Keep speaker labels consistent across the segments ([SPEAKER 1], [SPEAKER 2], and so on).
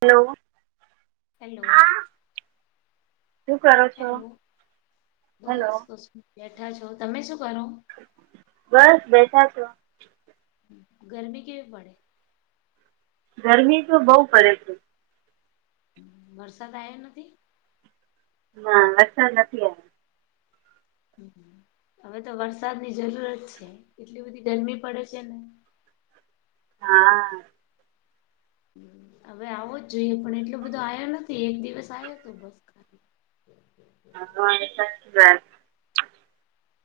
[SPEAKER 1] Hello
[SPEAKER 2] hello
[SPEAKER 1] શું કરો છો
[SPEAKER 2] હેલો
[SPEAKER 1] હેલો
[SPEAKER 2] બસ બેઠા છો તમે શું કરો
[SPEAKER 1] બસ બેઠા છો.
[SPEAKER 2] ગરમી કેવી પડે.
[SPEAKER 1] ગરમી તો બઉ પડે છે.
[SPEAKER 2] વરસાદ આવ્યો નથી.
[SPEAKER 1] હા વરસાદ નથી આયા.
[SPEAKER 2] હવે તો વરસાદની જરૂરત છે, એટલી બધી ગરમી પડે છે, ને
[SPEAKER 1] હા
[SPEAKER 2] હવે આવો જ જોઈએ, પણ એટલો બધો આયો નથી, એક દિવસ આવ્યો હતો, બસ હવે
[SPEAKER 1] હું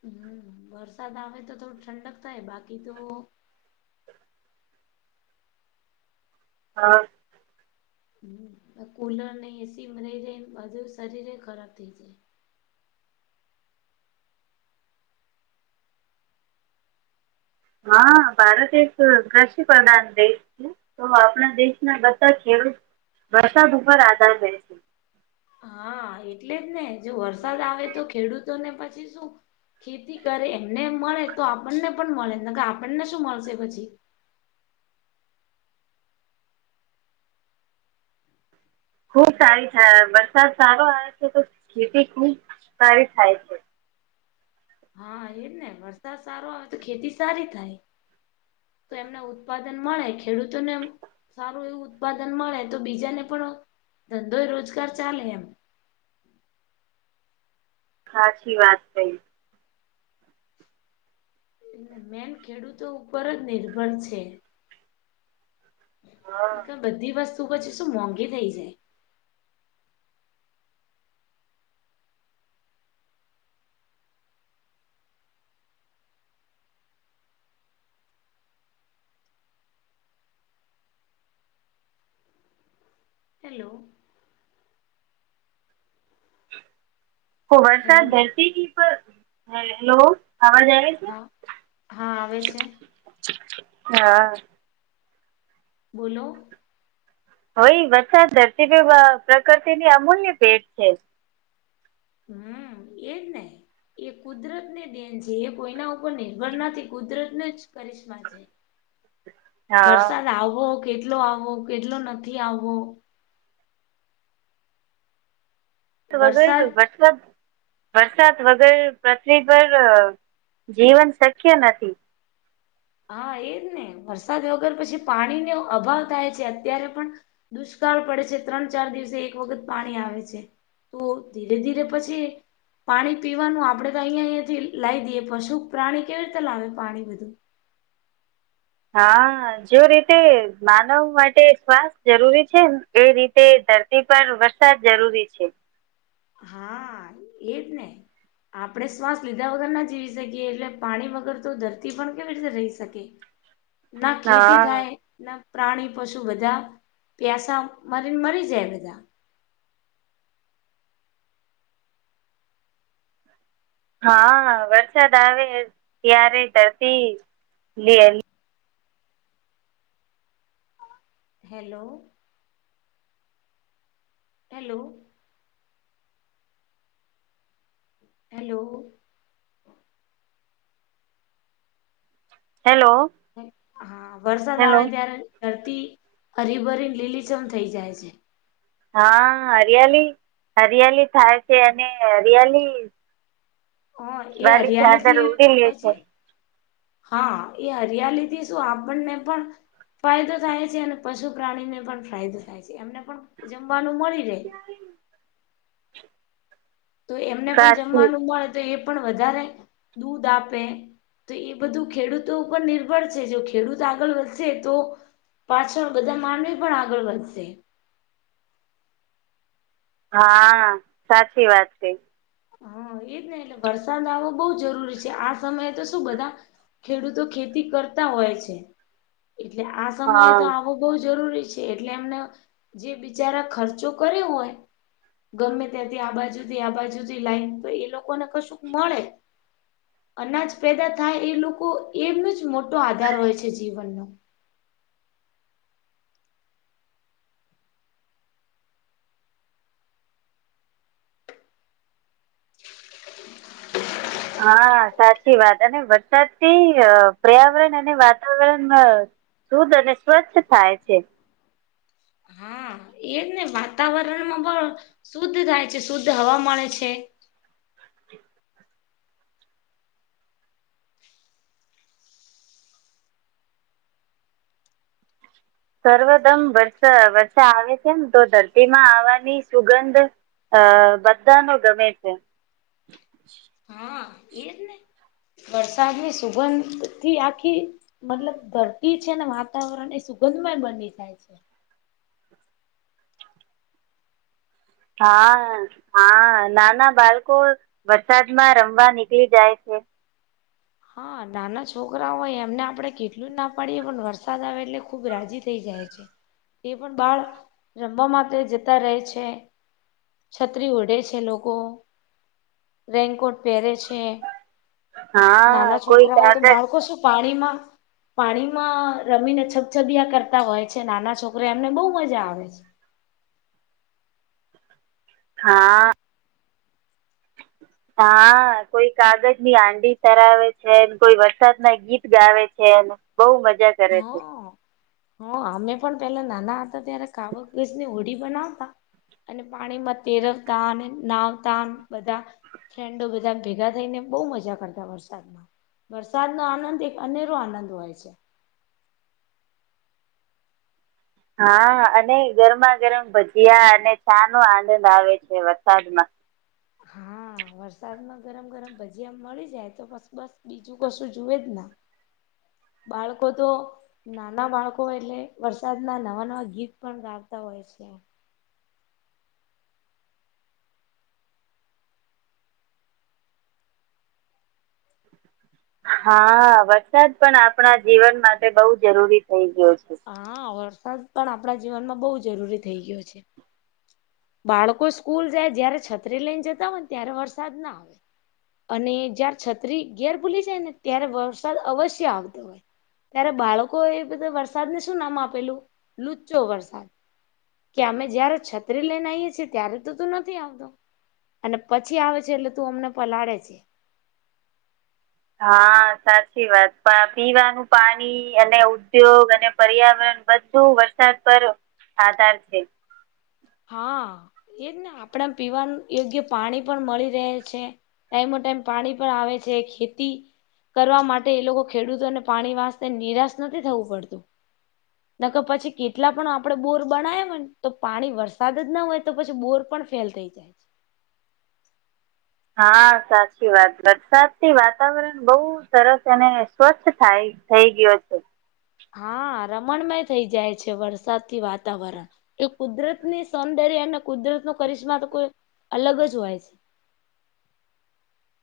[SPEAKER 2] હું વરસાદ આવે તો થોડું ઠંડક થાય બાકી તો,
[SPEAKER 1] હા
[SPEAKER 2] કુલર ને એસીમાં રહી રહીને ને બાજુ શરીર ખરાબ થઇ જાય.
[SPEAKER 1] હા ભારત એક કૃષિ પ્રધાન દેશ છે. તો આપણા દેશના બધા ખેડૂત વરસાદ ઉપર આધાર રહેશે.
[SPEAKER 2] હા એટલે જ ને જો વરસાદ આવે તો ખેડૂતો ને પછી શું. ખેતી કરે એમને મળે તો આપણને પણ મળે કે આપણને શું મળશે પછી.
[SPEAKER 1] ખુબ સારી થાય વરસાદ સારો આવે છે, તો ખેતી ખુબ સારી થાય છે.
[SPEAKER 2] હા એજ ને વરસાદ સારો આવે તો ખેતી સારી થાય. તો એમને ઉત્પાદન મળે ખેડૂતોને, સારું એવું ઉત્પાદન મળે તો બીજાને પણ ધંધો રોજગાર ચાલે એમ,
[SPEAKER 1] સાચી વાત કઈ.
[SPEAKER 2] એટલે મેન ખેડૂતો ઉપર જ નિર્ભર છે. બધી વસ્તુ પછી શું મોંઘી થઇ જાય. હેલો
[SPEAKER 1] તો
[SPEAKER 2] હેલો
[SPEAKER 1] વરસાદ ધરતી પર થાય એટલો થાવા જાય ત્યારે.
[SPEAKER 2] હા હા આવે છે.
[SPEAKER 1] હા
[SPEAKER 2] બોલો.
[SPEAKER 1] હોય વરસાદ ધરતી પ્રકૃતિની અમૂલ્ય ભેટ છે.
[SPEAKER 2] હું એજ ને એ કુદરતને દેન છે, એ કોઈના ઉપર નિર્ભર નથી કુદરતને જ કરિશ્મા જ
[SPEAKER 1] હા
[SPEAKER 2] વરસાદ આવો, કેટલો આવો કેટલો નથી આવવો.
[SPEAKER 1] વગર
[SPEAKER 2] વરસાદ
[SPEAKER 1] વરસાદ બરસાત વગર પૃથ્વી પર, જીવન શક્ય નથી.
[SPEAKER 2] હા એજ ને વરસાદ વગર પછી પાણીનો અભાવ થાય છે, અત્યારે પણ દુષ્કાળ પડે છે, ત્રણ ચાર દિવસે એક વખત પાણી આવે છે. તો ધીરે ધીરે પછી એક. પાણી પીવાનું આપડે તો અહિયાં અયાથી લાવી દઈએ પશુ પ્રાણી કેવી રીતે લાવે પાણી બધું,
[SPEAKER 1] હા જો રીતે માનવ માટે શ્વાસ જરૂરી છે, ને એ રીતે ધરતી પર વરસાદ જરૂરી છે,
[SPEAKER 2] હા એ જ ને. આપણેે શ્વાસ લીધા વગર ના જીવી શકીએ, એટલે પાણી વગર તો ધરતી પણ કેવી રીતે રહી શકે.
[SPEAKER 1] હું
[SPEAKER 2] ના ખેતી થાય. ના પ્રાણી પશુ બધા પ્યાસા મારીને મરી જાય, બધા
[SPEAKER 1] હા વરસાદ આવે ત્યારે ધરતી લીલીછમ
[SPEAKER 2] હેલો. હેલો. હેલો.
[SPEAKER 1] હેલો.
[SPEAKER 2] હા વરસાદ
[SPEAKER 1] હેલો
[SPEAKER 2] આવે ત્યારે ધરતી હરીભરીને લીલીચમ થઈ જાય છે.
[SPEAKER 1] હા હરિયાલી હરિયાલી થાય છે અને હરિયાલી.
[SPEAKER 2] હ એ
[SPEAKER 1] વાલી
[SPEAKER 2] હરિયાળી
[SPEAKER 1] ચાદર
[SPEAKER 2] થી
[SPEAKER 1] ઉડી લે છે
[SPEAKER 2] પછી. હા એ હરિયાલી થી શું આપણને પણ. ફાયદો થાય છે અને પશુ પ્રાણીને પણ ફાયદો થાય છે એમને પણ જમવાનું મળી રહે. તો એમને પણ
[SPEAKER 1] સાચી
[SPEAKER 2] જમવાનું મળે તો એ પણ વધારે દૂધ આપે. તો એ બધું ખેડૂતો ઉપર નિર્ભર છે જો ખેડૂત આગળ વધશે તો. પાછળ બધા માનવી પણ આગળ વધશે.
[SPEAKER 1] હા સાચી વાત છે.
[SPEAKER 2] હા એ્ને એલ્ બરસાદ આવું. બહ જરૂરી છે આ સમયે તો શું બધા ખેડૂતો ખેતી કરતા હોય છે. એટલે આ સમયે
[SPEAKER 1] હા
[SPEAKER 2] તો આવો. બહ જરૂરી છે એટલે એમને જે બિચારા ખર્ચો કર્યો હોય. ગમે ત્યાંથી આ બાજુથી આ બાજુથી લાઈને તો એ લોકોને કશું મળે. અનાજ પેદા થાય એ લોકો એમનું જ મોટો આધાર હોય છે જીવનનો.
[SPEAKER 1] હા સાચી વાત અને વરસાદથી પર્યાવરણ અને વાતાવરણ. શુદ્ધ અને સ્વચ્છ થાય છે.
[SPEAKER 2] હા એજ ને વાતાવરણમાં પણ શુદ્ધ થાય છે શુદ્ધ હવા મળે છે.
[SPEAKER 1] સર્વદમ વર્ષ વર્ષા આવે છે ને તો ધરતીમાં આવવાની સુગંધ. અ બધા ન ગમે છે.
[SPEAKER 2] હા એજ ને વરસાદ ની સુગંધ થી આખી. મતલબ ધરતી છે ને વાતાવરણ એ સુગંધમય બની જાય છે.
[SPEAKER 1] હા હા નાના બાળકો. વરસાદમાં રમવા નીકળી જાય છે.
[SPEAKER 2] હા નાના છોકરા હોય એમને આપડે કેટલું જ ના પાડીએ પણ વરસાદ આવે એટલે ખુબ રાજી થઇ જાય છે. એ પણ બાળ રમવા માટે જતા રહે છે. છત્રી ઉઢે છે લોકો રેનકોટ પહેરે છે.
[SPEAKER 1] હા
[SPEAKER 2] નાના
[SPEAKER 1] કોઈ
[SPEAKER 2] છોકરાઓ તો
[SPEAKER 1] કાગળ
[SPEAKER 2] બાળકો શું પાણીમાં. પાણીમાં રમીને છબછબયા કરતા હોય છે નાના છોકરા એમને બહુ મજા આવે છે.
[SPEAKER 1] હા. હા કોઈ કાગજની આંડી ધરાવે છેને કોઈ વરસાદ ના ગીત ગાવે છે. બઉુ મજા કરે છે.
[SPEAKER 2] હ અમે પણ પેલા નાના હતા ત્યારે કાવસ ની હોડી બનાવતા. અને પાણીમાં તેરવતા અને નાવતા બધા. ફ્રેન્ડો બધા ભેગા થઈને બહુ મજા કરતા વરસાદમાં. વરસાદનોો આનંદ એક અનેરો આનંદ હોય છે.
[SPEAKER 1] હા અને ગરમા ગરમ ભજીયા અને ચા નો આનંદ આવે છે વરસાદમાં.
[SPEAKER 2] હા. વરસાદમાં ગરમ ગરમ ભજીયા મળી જાય તો બસ બસ બીજું કશું જુવે જ ના. બાળકો તો. નાના બાળકો એટલે વરસાદ ના નવા નવા ગીત પણ ગાતા હોય છે.
[SPEAKER 1] હા વરસાદ પણ આપણા જીવન માટે બહુ જરૂરી થઇ ગયો છે.
[SPEAKER 2] હા વરસાદ પણ આપણા જીવનમાં બહુ જરૂરી થઈ ગયો છે. બાળકો સ્કૂલ જાય જય્યારે છત્રી લઈને જતા હોય ને ત્યારે વરસાદ ના આવે. અને જયાર છત્રી ઘેર ભૂલી જાય ને ત્યારે વરસાદ અવશ્ય આવતો હોય. ત્યારે બાળકો એ બધ વરસાદને શું નામ આપેલું લુચો વરસાદ. કે અમે જય્યારે છત્રીસ. લઈનેઈી ત્યારે તો તું નથી આવતો અને પછી આવે છે એટલે તું અમને પલાળે છે.
[SPEAKER 1] હા સાચી વાત પીવાનું પાણી અને ઉદ્યોગ અને પર્યાવરણ. બધું વરસાદ પર આધાર છે.
[SPEAKER 2] હા એજ ને આપણે પીવાનું યોગ્ય પાણી પણ મળી રહે છે. ટાઈમો ટાઈમ પાણી પણ આવે છે, ખેતી કરવા માટે એ લોકો ખેડૂતોને પાણી વાસ નિરાશ નથી થવું પડતું ના કે પછી કેટલા પણ આપડે બોર બનાય હોને તો પાણી વરસે સાદ જ ના હોય તો પછી બોર પણ ફેલ થઈ જાય
[SPEAKER 1] હા સાચી વાત વરસાદ થી વાતાવરણ બહુ સરસ અને સ્વસ્્થ થાય થઈ ગયો છે
[SPEAKER 2] હા રમણમય થઇ જાય છે. વરસાદથી વાતાવરણ એ કુદરત ની સૌંદર્ય અને કુદરત ન કરિશ્મા તો કોઈ અલગ જ હોય છે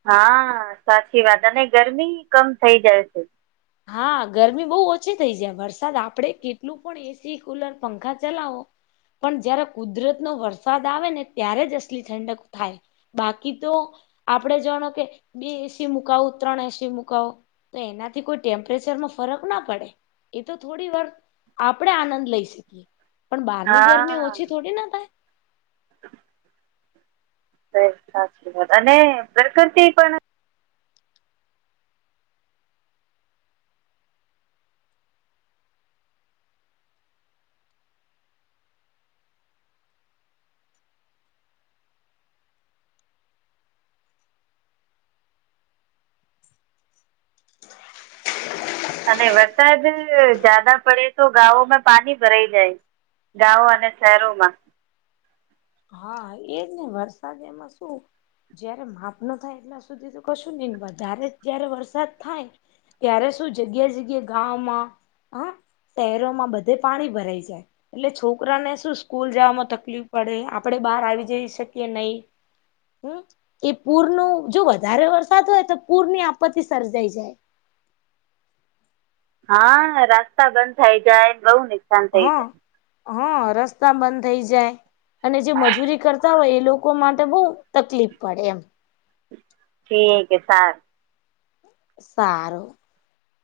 [SPEAKER 1] હા સાચી વાત અને ગરમી કમ થઇ જાય છે
[SPEAKER 2] હા ગરમી બહ ઓછી થઇ જાય વરસાદ આપડે કેટલું પણ એસી કુલર પંખા ચલાવો પણ જય્યારે કુદરતનોો વરસાદ આવે ને ત્યારે જ અસલી ઠંડક થાય બાકી તો આપડણે જાણો કે બે એસી મુકાવું ત્રણ એસી મુકાવો તો એના થી કોઈ ટેમ્પરેચર માં ફરક ના પડે એ તો થોડી વાર આપણે આનંદ લઈ શકીએ પણ બહારની ગરમી
[SPEAKER 1] હા
[SPEAKER 2] ઓછી થોડી ના થાય
[SPEAKER 1] સાચી વાત અને ઘરકર પણ અને વરસાદ જદા પડે તો ગાોમાં પાણી ભરાઈ જાય ગાવો અને
[SPEAKER 2] હા
[SPEAKER 1] શહેરોમાં
[SPEAKER 2] હા એજ ને વરસાદ એમાં શું? જયારે માપ ન થાય એટલા સુધી તો કશું નહીને વધારે જયારે વરસાદ થાય ત્યારે શું જગ્યા જગ્યા ગામમાં હા શહેરોમાં બધે પાણી ભરાઈ જાય એટલે છોકરાને શું સ્કૂલ જમાં તકલીફ પડે આપડે બહાર આવી જઈ શકીએ નહી. હમ એ પૂર ન જો વધારે વરસાદ હોય તો પૂરની આપત્તિ સર્જાઈ જાય
[SPEAKER 1] હા રાસ્તા બંધ થાય જાય એમ બઉુ
[SPEAKER 2] હ હ રસ્તા બંધ થઈ જાય અને જે મજૂરી કરતા હોય એ લોકો માટે બહુ તકલીફ પડે એમ
[SPEAKER 1] ઠીક છે સારું
[SPEAKER 2] સારું